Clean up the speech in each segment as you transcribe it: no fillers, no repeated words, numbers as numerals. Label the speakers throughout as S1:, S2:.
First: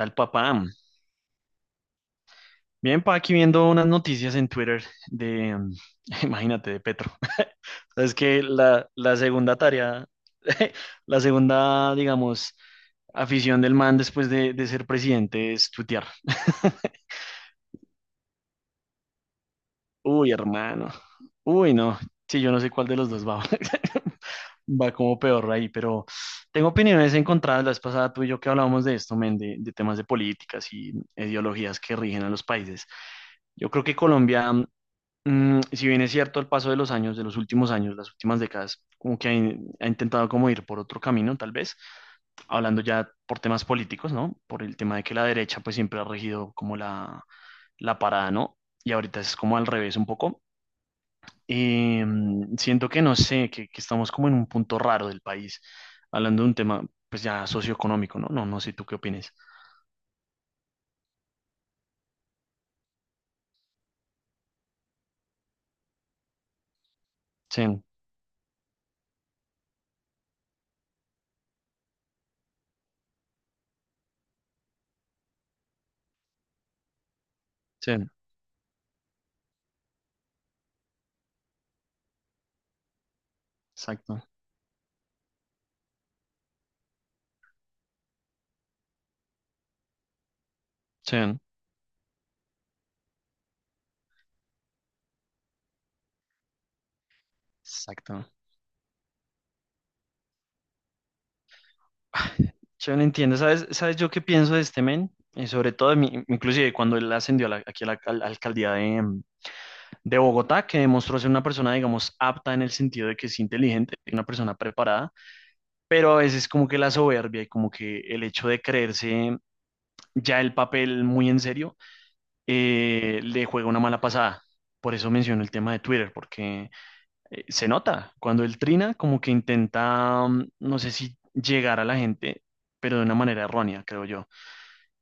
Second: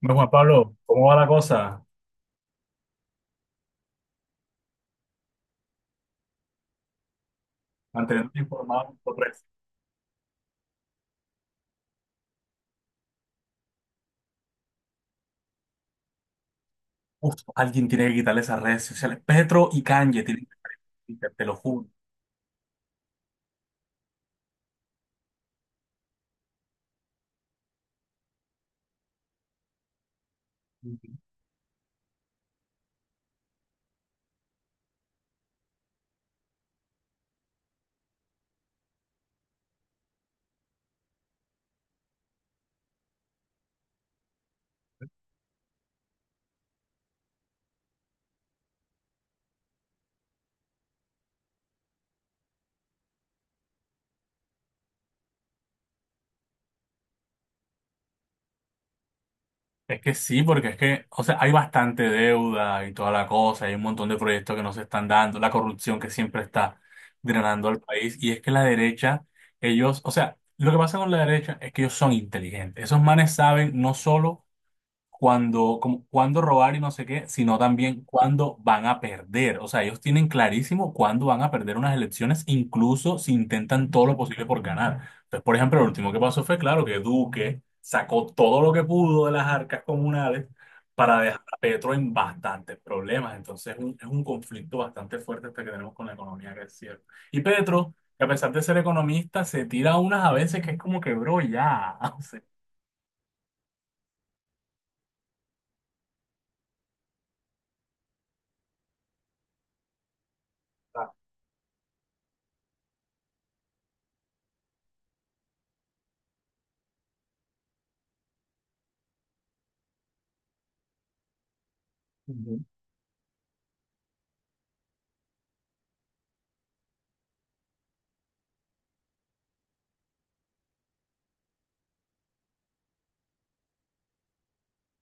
S1: Bueno, Juan
S2: papá.
S1: Pablo, ¿cómo va la cosa?
S2: Bien, pa, aquí viendo unas noticias en Twitter de, imagínate, de Petro. Es
S1: Manteniéndote
S2: que la,
S1: informado
S2: la
S1: por redes.
S2: segunda tarea, la segunda, digamos, afición del man después de ser presidente es tuitear.
S1: Uf, alguien tiene que quitarle esas redes sociales. Petro y Kanye
S2: Uy,
S1: tienen que salir de
S2: hermano.
S1: Twitter, te lo
S2: Uy,
S1: juro.
S2: no. Sí, yo no sé cuál de los dos va. Va como peor ahí, pero tengo opiniones encontradas. La vez pasada tú y yo que hablábamos de esto, men, de temas de políticas y ideologías que rigen a los países. Yo creo que Colombia, si bien es cierto, al paso de los años, de los últimos años, las últimas décadas, como que ha intentado como ir por otro camino, tal vez, hablando ya por temas políticos, ¿no? Por el tema de que la derecha pues siempre ha regido como la parada, ¿no? Y ahorita es como al revés un poco. Eh, Siento que no sé, que estamos como en un punto raro del país, hablando de un tema pues ya socioeconómico, ¿no? No, no sé, ¿tú qué opinas?
S1: Es que sí, porque es que, o sea, hay bastante deuda y toda la cosa, hay un montón de proyectos que no se están dando, la corrupción que siempre está drenando al
S2: Sí,
S1: país, y es que la derecha, ellos, o sea, lo que pasa con la derecha es que ellos son inteligentes. Esos manes saben no solo cuando, como, cuándo robar y no sé qué, sino
S2: sí,
S1: también cuándo van a perder. O sea, ellos tienen clarísimo cuándo van a perder unas elecciones, incluso si intentan todo lo
S2: exacto,
S1: posible por ganar. Entonces, por ejemplo, lo último que pasó fue, claro, que Duque sacó todo lo que pudo de las arcas comunales
S2: sí,
S1: para dejar a Petro en bastantes problemas. Entonces, es un conflicto bastante fuerte este que tenemos con la economía, que es cierto. Y Petro, que
S2: exacto.
S1: a pesar de ser economista, se tira unas a veces que es como que, bro, ya. O sea,
S2: Yo no entiendo, ¿sabes, sabes yo qué pienso de este men? Y sobre todo, inclusive cuando él ascendió a aquí a la alcaldía de, de Bogotá, que
S1: Ah,
S2: demostró ser una persona, digamos, apta en el sentido de que es inteligente, una persona preparada, pero a veces como que la soberbia y como que el hecho de creerse ya el papel muy en serio, le juega una mala pasada. Por eso menciono el tema de Twitter, porque se nota cuando él trina, como que intenta, no sé si llegar a la gente, pero de una manera errónea, creo yo.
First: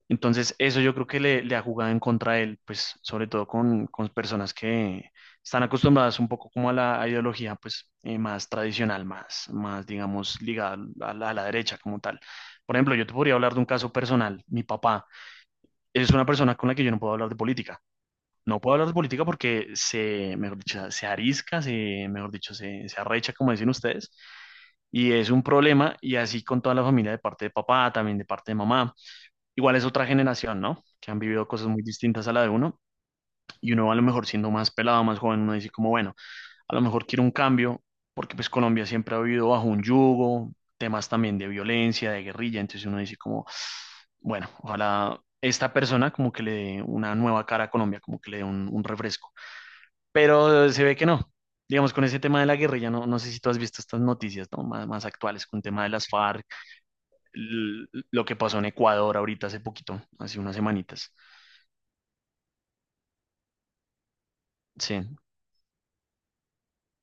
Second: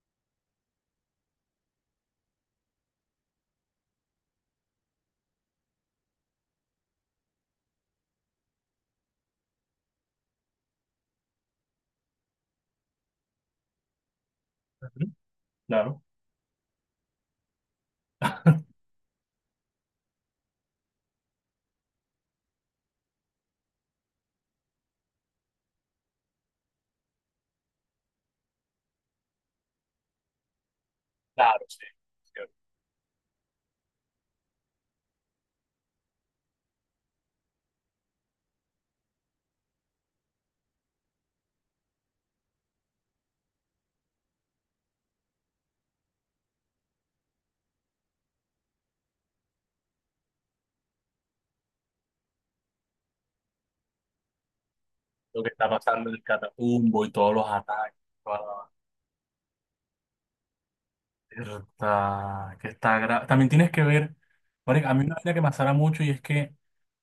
S2: Entonces, eso yo creo que le ha jugado en contra a él, pues sobre todo con personas que están acostumbradas un poco como a la ideología pues más tradicional, más digamos ligada a la derecha como tal. Por ejemplo, yo te podría hablar de un caso personal. Mi papá
S1: Ujú. Claro.
S2: es una persona con la que yo no puedo hablar de política. No puedo hablar de política porque mejor dicho, se arisca, mejor dicho, se arrecha, como dicen ustedes, y es un problema, y así con toda la familia de parte de papá, también de parte de mamá. Igual es otra generación, ¿no? Que han vivido
S1: Claro,
S2: cosas muy
S1: sí.
S2: distintas
S1: Sí.
S2: a la de uno, y uno a lo mejor siendo más pelado, más joven, uno dice como, bueno, a lo mejor quiero un cambio porque pues Colombia siempre ha vivido bajo un yugo, temas también de violencia, de guerrilla, entonces uno dice como, bueno, ojalá esta persona como que le dé una nueva cara a Colombia, como que le dé un refresco, pero se ve que no. Digamos, con ese tema de la guerrilla, no, no sé si tú has visto estas noticias, ¿no? Más
S1: Lo
S2: actuales,
S1: que
S2: con el
S1: está
S2: tema de las
S1: pasando en el
S2: FARC,
S1: Catatumbo y todos los ataques.
S2: lo que
S1: Toda
S2: pasó en
S1: la
S2: Ecuador ahorita hace poquito, hace unas semanitas.
S1: está, que está gra- también tienes que ver, marica, a mí una
S2: Sí,
S1: vaina que me asara mucho y es que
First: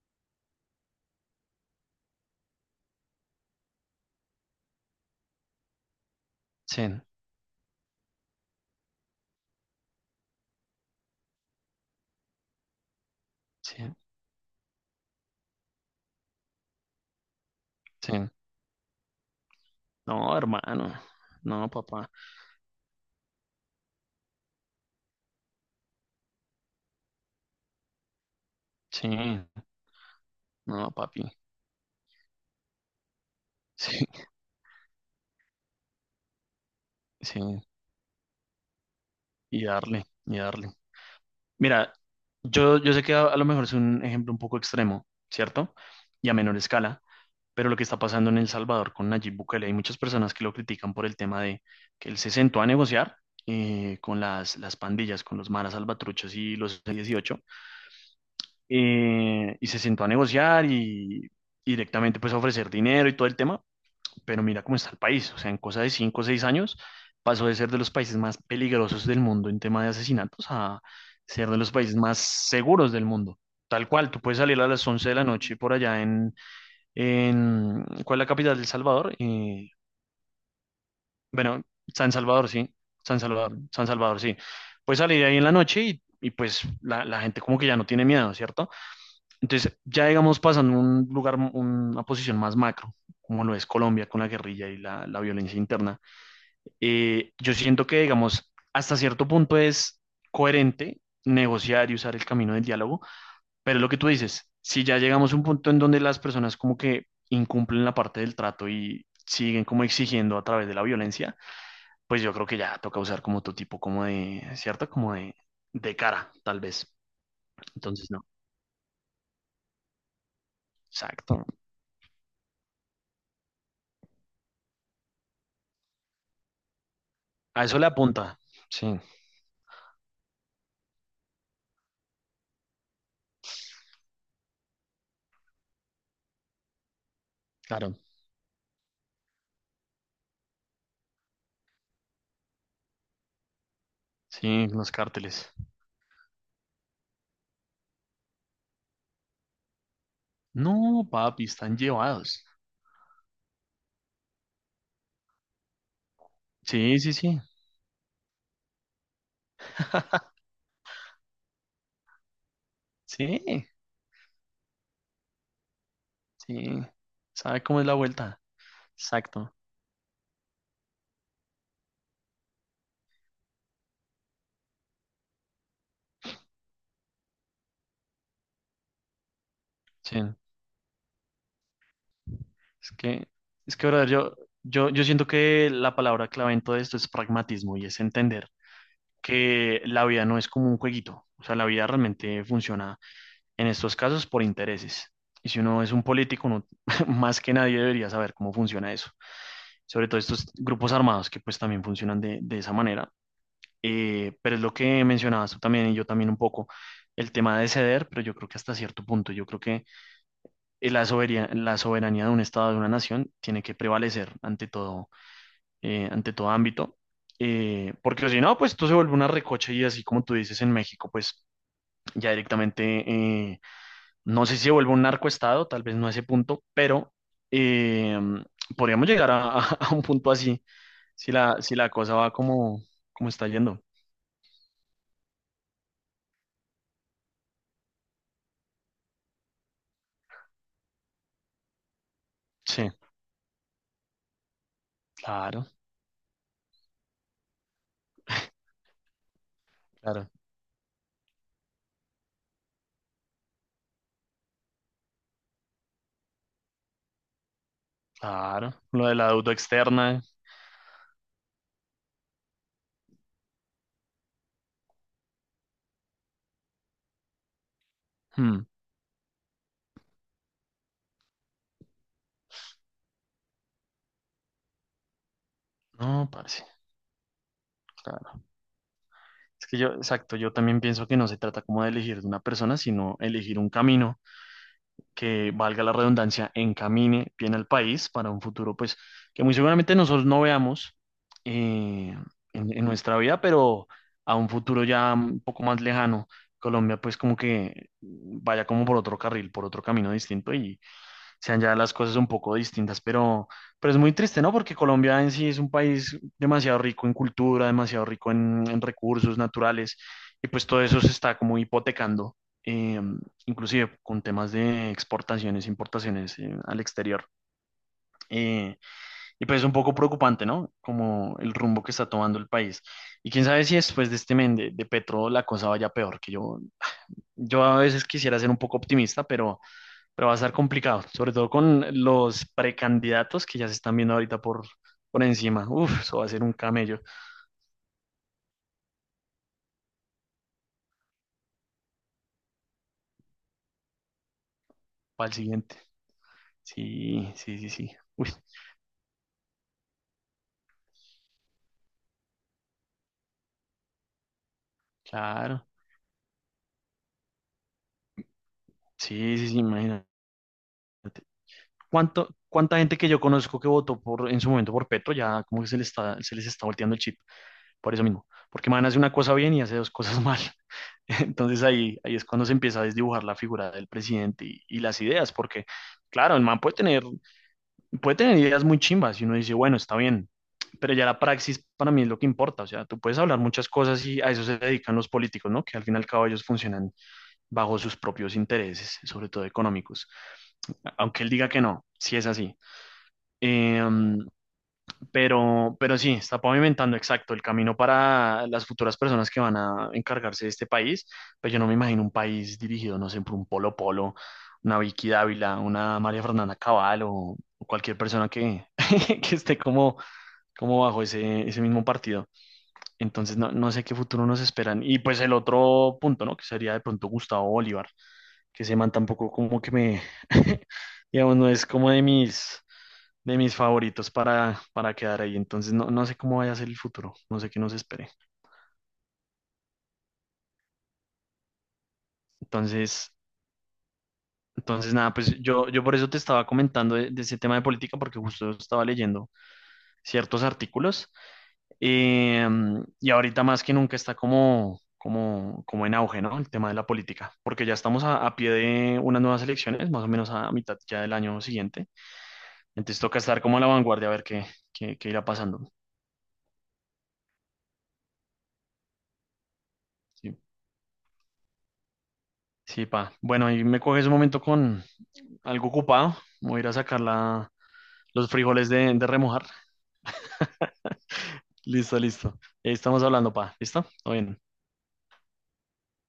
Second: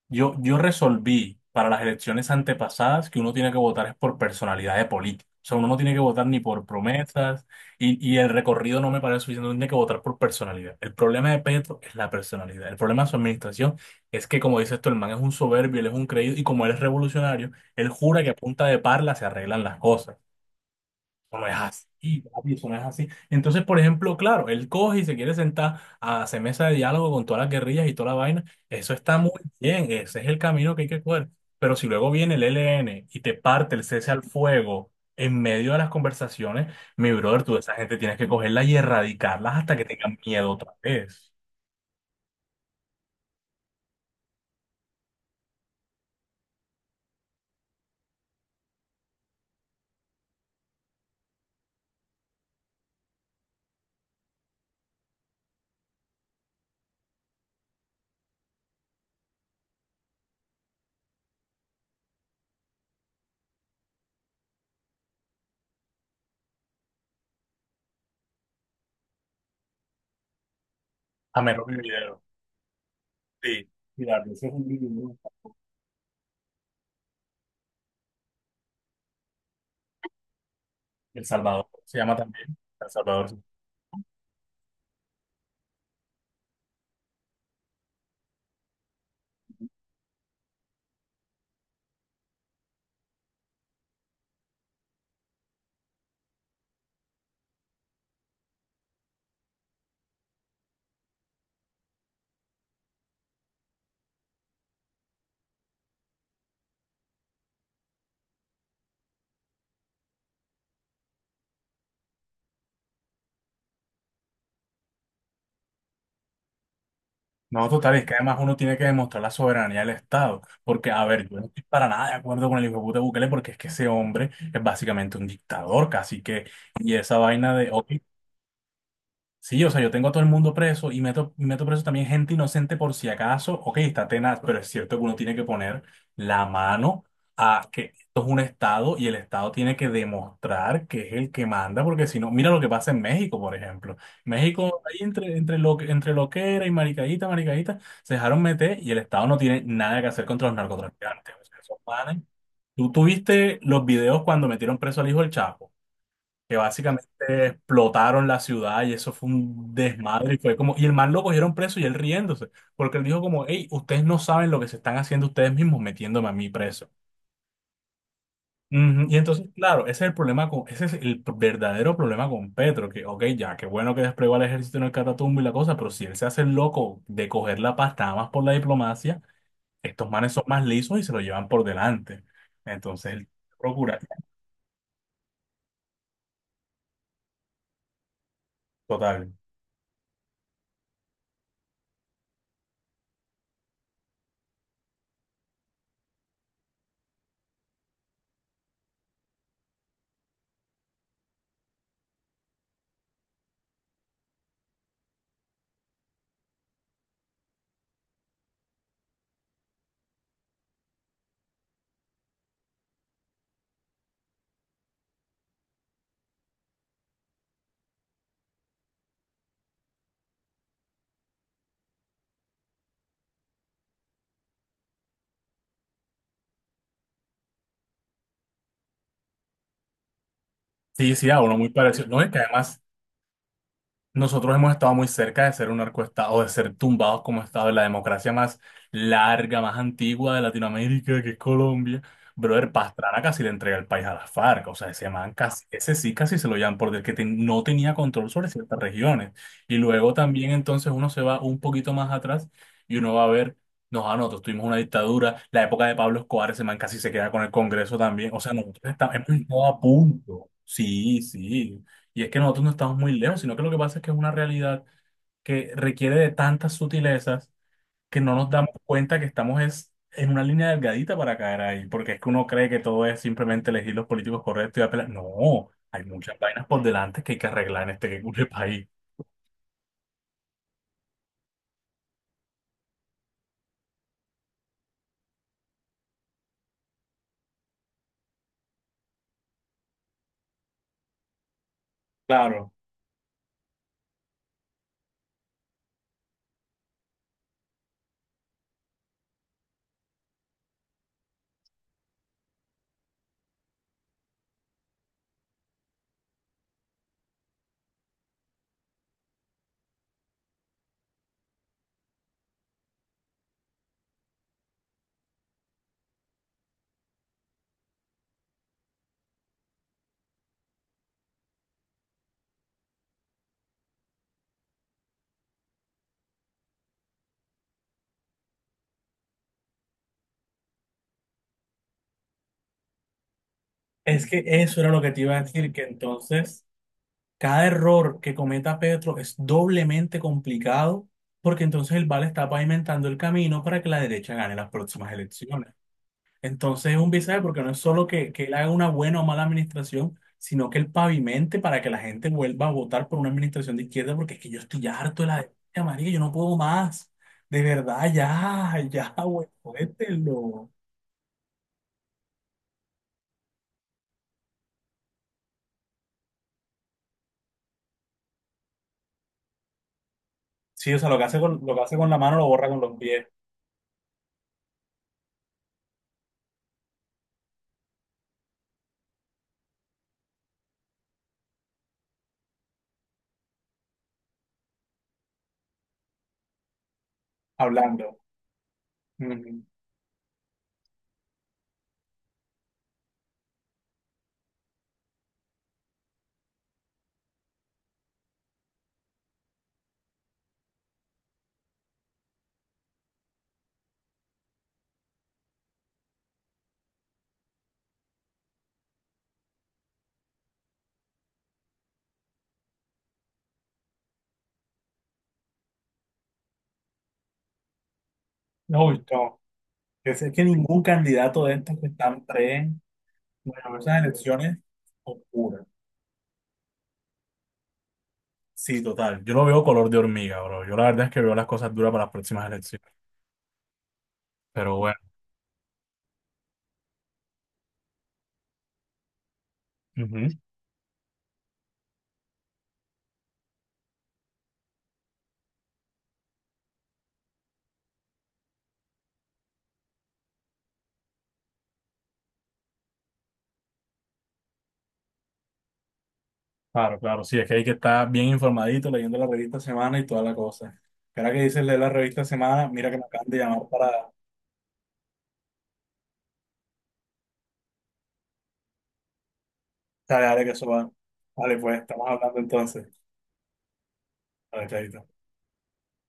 S1: yo resolví para las elecciones antepasadas que uno tiene que votar es por personalidad de político. O sea, uno no tiene que votar ni por
S2: sí,
S1: promesas y el recorrido no me parece suficiente, uno tiene que votar por personalidad. El problema de Petro es la personalidad. El problema de su administración
S2: sí,
S1: es que, como dices tú, el man es un soberbio, él es un creído y como él es revolucionario, él
S2: sí.
S1: jura que a punta de parla se arreglan las cosas.
S2: No, hermano.
S1: Eso no es
S2: No, papá.
S1: así, papi, eso no es así. Entonces, por ejemplo, claro, él coge y se quiere sentar a hacer mesa de diálogo con todas las guerrillas y toda la vaina. Eso
S2: Sí,
S1: está muy bien, ese es el camino que hay
S2: no,
S1: que
S2: papi.
S1: coger. Pero si luego viene el ELN y te parte el
S2: Sí,
S1: cese al fuego en medio de las conversaciones, mi
S2: sí.
S1: brother, tú de esa gente tienes que cogerla y erradicarlas
S2: Y
S1: hasta que
S2: darle,
S1: tengan
S2: y
S1: miedo
S2: darle.
S1: otra vez.
S2: Mira, yo sé que a lo mejor es un ejemplo un poco extremo, ¿cierto? Y a menor escala, pero lo que está pasando en El Salvador con Nayib Bukele, hay muchas personas que lo critican por el tema de que él se sentó a negociar, con las pandillas, con los maras salvatruchos y los 18, y se sentó a negociar y directamente pues a ofrecer dinero y todo el tema, pero mira cómo está el país, o sea, en cosa de cinco o seis años pasó de ser de los países más peligrosos del mundo en tema de asesinatos a
S1: A
S2: ser de
S1: menos
S2: los
S1: que...
S2: países más
S1: video.
S2: seguros del mundo.
S1: Sí,
S2: Tal cual, tú
S1: mira,
S2: puedes
S1: ese es
S2: salir
S1: un
S2: a las
S1: video,
S2: 11 de
S1: ¿no?
S2: la noche por allá en ¿cuál es la capital de El Salvador?
S1: El
S2: Bueno,
S1: Salvador se
S2: San
S1: llama
S2: Salvador,
S1: también.
S2: sí,
S1: El
S2: San
S1: Salvador.
S2: Salvador, San Salvador, sí. Puedes salir ahí en la noche y pues la gente como que ya no tiene miedo, ¿cierto? Entonces, ya digamos, pasando a un lugar, una posición más macro, como lo es Colombia con la guerrilla y la violencia interna, yo siento que, digamos, hasta cierto punto es coherente negociar y usar el camino del diálogo, pero lo que tú dices, si ya llegamos a un punto en donde las personas como que incumplen la parte del trato y siguen como exigiendo a través de la violencia, pues yo creo que ya toca usar como tu tipo como de, ¿cierto? Como de cara, tal vez.
S1: No, total, es
S2: Entonces,
S1: que
S2: no,
S1: además uno tiene que demostrar la soberanía del Estado, porque, a ver, yo no
S2: exacto.
S1: estoy para nada de acuerdo con el hijo de puta Bukele, porque es que ese hombre es básicamente un dictador, casi que, y esa vaina
S2: A
S1: de,
S2: eso le
S1: ok.
S2: apunta, sí.
S1: Sí, o sea, yo tengo a todo el mundo preso y meto preso también gente inocente por si acaso. Ok, está tenaz, pero es cierto que uno tiene que poner la mano a que
S2: Claro,
S1: esto es un Estado y el Estado tiene que demostrar que es el que manda, porque si no, mira lo que pasa en México, por ejemplo.
S2: sí,
S1: México,
S2: los
S1: ahí entre,
S2: cárteles.
S1: entre, lo, entre loquera y maricadita, maricadita, se dejaron meter y el Estado no tiene nada que hacer contra los
S2: No,
S1: narcotraficantes.
S2: papi,
S1: O sea, esos
S2: están
S1: manes.
S2: llevados.
S1: ¿Tú viste los videos cuando metieron preso al hijo del Chapo? Que
S2: Sí,
S1: básicamente
S2: sí, sí,
S1: explotaron la ciudad y eso fue un desmadre y fue como, y el man lo cogieron preso y él riéndose, porque él dijo como, hey,
S2: sí,
S1: ustedes no saben lo que se están haciendo ustedes mismos metiéndome a mí
S2: sí.
S1: preso.
S2: ¿Sabe cómo es la vuelta?
S1: Ujú. Y entonces,
S2: Exacto.
S1: claro, ese es el p- verdadero problema con Petro, que, ok, ya, qué bueno que desplegó al ejército en el Catatumbo y la cosa, pero si él se hace el loco de coger la pasta nada más por la diplomacia, estos manes
S2: Sí.
S1: son más lisos y se lo llevan por delante.
S2: Es
S1: Entonces, él
S2: que,
S1: procura,
S2: brother, yo siento que la palabra clave en todo esto es pragmatismo y es entender
S1: total.
S2: que la vida no es como un jueguito. O sea, la vida realmente funciona en estos casos por intereses. Y si uno es un político, uno más que nadie debería saber cómo funciona eso. Sobre todo estos grupos armados que pues también funcionan de esa manera. Pero es lo que mencionabas tú también y yo también un poco, el tema de ceder, pero yo creo que hasta cierto punto, yo creo que la soberanía de un Estado, de una nación, tiene que prevalecer ante todo ámbito, porque si no, pues tú se vuelve una recocha y así como tú dices en México, pues ya directamente, eh, no sé si se vuelve un narcoestado, tal vez no a ese punto, pero eh, podríamos llegar a, a un punto así,
S1: Sí, sí,
S2: si
S1: a uno muy
S2: si la
S1: parecido.
S2: cosa
S1: No, es
S2: va
S1: que además
S2: como, como está yendo.
S1: nosotros hemos estado muy cerca de ser un narcoestado, de ser tumbados como estado de la democracia más larga, más antigua de Latinoamérica, que es Colombia. Brother,
S2: Sí,
S1: Pastrana casi le entrega el país a las FARC, o sea, ese man casi,
S2: claro.
S1: ese sí casi se lo llaman porque que ten- no tenía control sobre ciertas regiones. Y luego
S2: Claro,
S1: también entonces uno se va un poquito más atrás y uno va a ver, no, ah, no, nosotros tuvimos una dictadura, la época de Pablo Escobar, ese man casi se queda con el Congreso también, o sea,
S2: claro.
S1: nosotros
S2: Lo
S1: estamos,
S2: de la
S1: hemos
S2: deuda
S1: estado a
S2: externa.
S1: punto. Sí, sí. Y es que nosotros no estamos muy lejos, sino que lo que pasa es que es una realidad que requiere de tantas sutilezas que no nos
S2: hmm,
S1: damos cuenta que estamos es en una línea delgadita para caer ahí, porque es que uno cree que todo es simplemente elegir los políticos correctos y apelar. No, hay
S2: No,
S1: muchas
S2: parce.
S1: vainas por delante que hay que arreglar en este
S2: Claro.
S1: que país.
S2: Es que yo, exacto, yo también pienso que no se trata como de elegir de una persona, sino elegir un camino que, valga la redundancia, encamine bien al país para un futuro, pues, que muy seguramente nosotros no veamos, eh,
S1: Claro,
S2: en nuestra vida, pero a un futuro ya un poco más lejano, Colombia, pues, como que vaya como por otro carril, por otro camino distinto y sean ya las cosas un poco distintas, pero es muy triste, ¿no? Porque Colombia en sí es un país demasiado rico en cultura, demasiado rico en recursos naturales, y pues todo eso se está como hipotecando, eh, inclusive con temas de exportaciones, importaciones, al exterior. Eh, y pues es un poco preocupante, ¿no? Como el rumbo que está tomando el país. Y quién sabe si después de este men de Petro la cosa vaya peor, que yo a veces quisiera ser un poco optimista, pero va a estar complicado, sobre todo con los precandidatos que ya se están viendo
S1: es
S2: ahorita
S1: que eso era lo que te
S2: por
S1: iba a
S2: encima.
S1: decir, que
S2: Uf, eso va a ser un
S1: entonces
S2: camello
S1: cada error que cometa Petro es doblemente complicado porque entonces el VAR está pavimentando el camino para que la derecha gane las próximas
S2: para el
S1: elecciones.
S2: siguiente.
S1: Entonces es un
S2: Sí,
S1: visaje
S2: sí,
S1: porque
S2: sí,
S1: no es
S2: sí.
S1: solo
S2: Uy,
S1: que él haga una buena o mala administración, sino que él pavimente para que la gente vuelva a votar por una administración de izquierda, porque es que yo estoy harto de la
S2: claro.
S1: derecha, marica, yo no puedo más. De verdad, ya, ya,
S2: Sí,
S1: güey,
S2: sí, sí, imagínate.
S1: cuéntenlo.
S2: Cuánta gente que yo conozco que votó por, en su momento por Petro ya como que se les está volteando el chip? Por eso mismo. Porque man hace una cosa bien y hace dos cosas mal.
S1: Sí, o sea, lo que hace con,
S2: Entonces
S1: lo que hace con
S2: ahí
S1: la
S2: es
S1: mano
S2: cuando
S1: lo
S2: se
S1: borra con
S2: empieza a
S1: los
S2: desdibujar
S1: pies,
S2: la figura del presidente y las ideas, porque claro, el man puede tener ideas muy chimbas y uno dice, bueno, está bien, pero ya la praxis para mí es lo que importa, o sea, tú puedes hablar muchas cosas y a eso se dedican los políticos, ¿no? Que al fin y al cabo ellos funcionan bajo sus
S1: hablando.
S2: propios intereses, sobre todo
S1: Ujú.
S2: económicos, aunque él diga que no, si es así. Eh, pero sí, está pavimentando exacto el camino para las futuras personas que van a encargarse de este país. Pero yo no me imagino un país dirigido, no sé, por un Polo Polo, una Vicky Dávila, una María Fernanda Cabal o cualquier persona que, que esté como, como bajo ese, ese mismo partido. Entonces, no, no sé qué futuro nos esperan. Y pues el otro punto, ¿no? Que sería de pronto Gustavo Bolívar, que ese
S1: No,
S2: man
S1: uy,
S2: tampoco
S1: no.
S2: como que me,
S1: Es que ningún
S2: digamos,
S1: candidato
S2: no
S1: de
S2: es
S1: estos que
S2: como
S1: están pre
S2: de mis
S1: bueno, esas
S2: favoritos
S1: elecciones
S2: para quedar ahí.
S1: oscuras.
S2: Entonces, no, no sé cómo vaya a ser el futuro, no sé qué nos espere.
S1: Sí, total. Yo lo veo color de hormiga, bro. Yo la verdad es que veo las cosas duras para las próximas elecciones.
S2: Entonces,
S1: Pero
S2: entonces
S1: bueno,
S2: nada, pues yo por eso te estaba comentando de ese tema de política, porque justo estaba leyendo
S1: ujú.
S2: ciertos artículos, eh, y ahorita más que nunca está como... Como, como en auge, ¿no? El tema de la política, porque ya estamos a pie de unas nuevas elecciones, más o menos a mitad ya del año siguiente. Entonces toca estar como a la vanguardia a ver qué, qué, qué irá pasando.
S1: Claro, claro, sí, es que hay que estar bien informadito leyendo la revista Semana y toda la
S2: Sí,
S1: cosa. Ahora que dices leer la revista Semana,
S2: sí,
S1: mira que me
S2: pa.
S1: acaban de
S2: Bueno,
S1: llamar
S2: ahí me
S1: para
S2: coges un momento con algo ocupado. Voy a ir a sacar los frijoles de remojar.
S1: saber de que eso va. Vale, pues,
S2: Listo,
S1: estamos hablando
S2: listo. Ahí
S1: entonces.
S2: estamos hablando, pa. ¿Listo? Todo bien.
S1: Vale, chaito.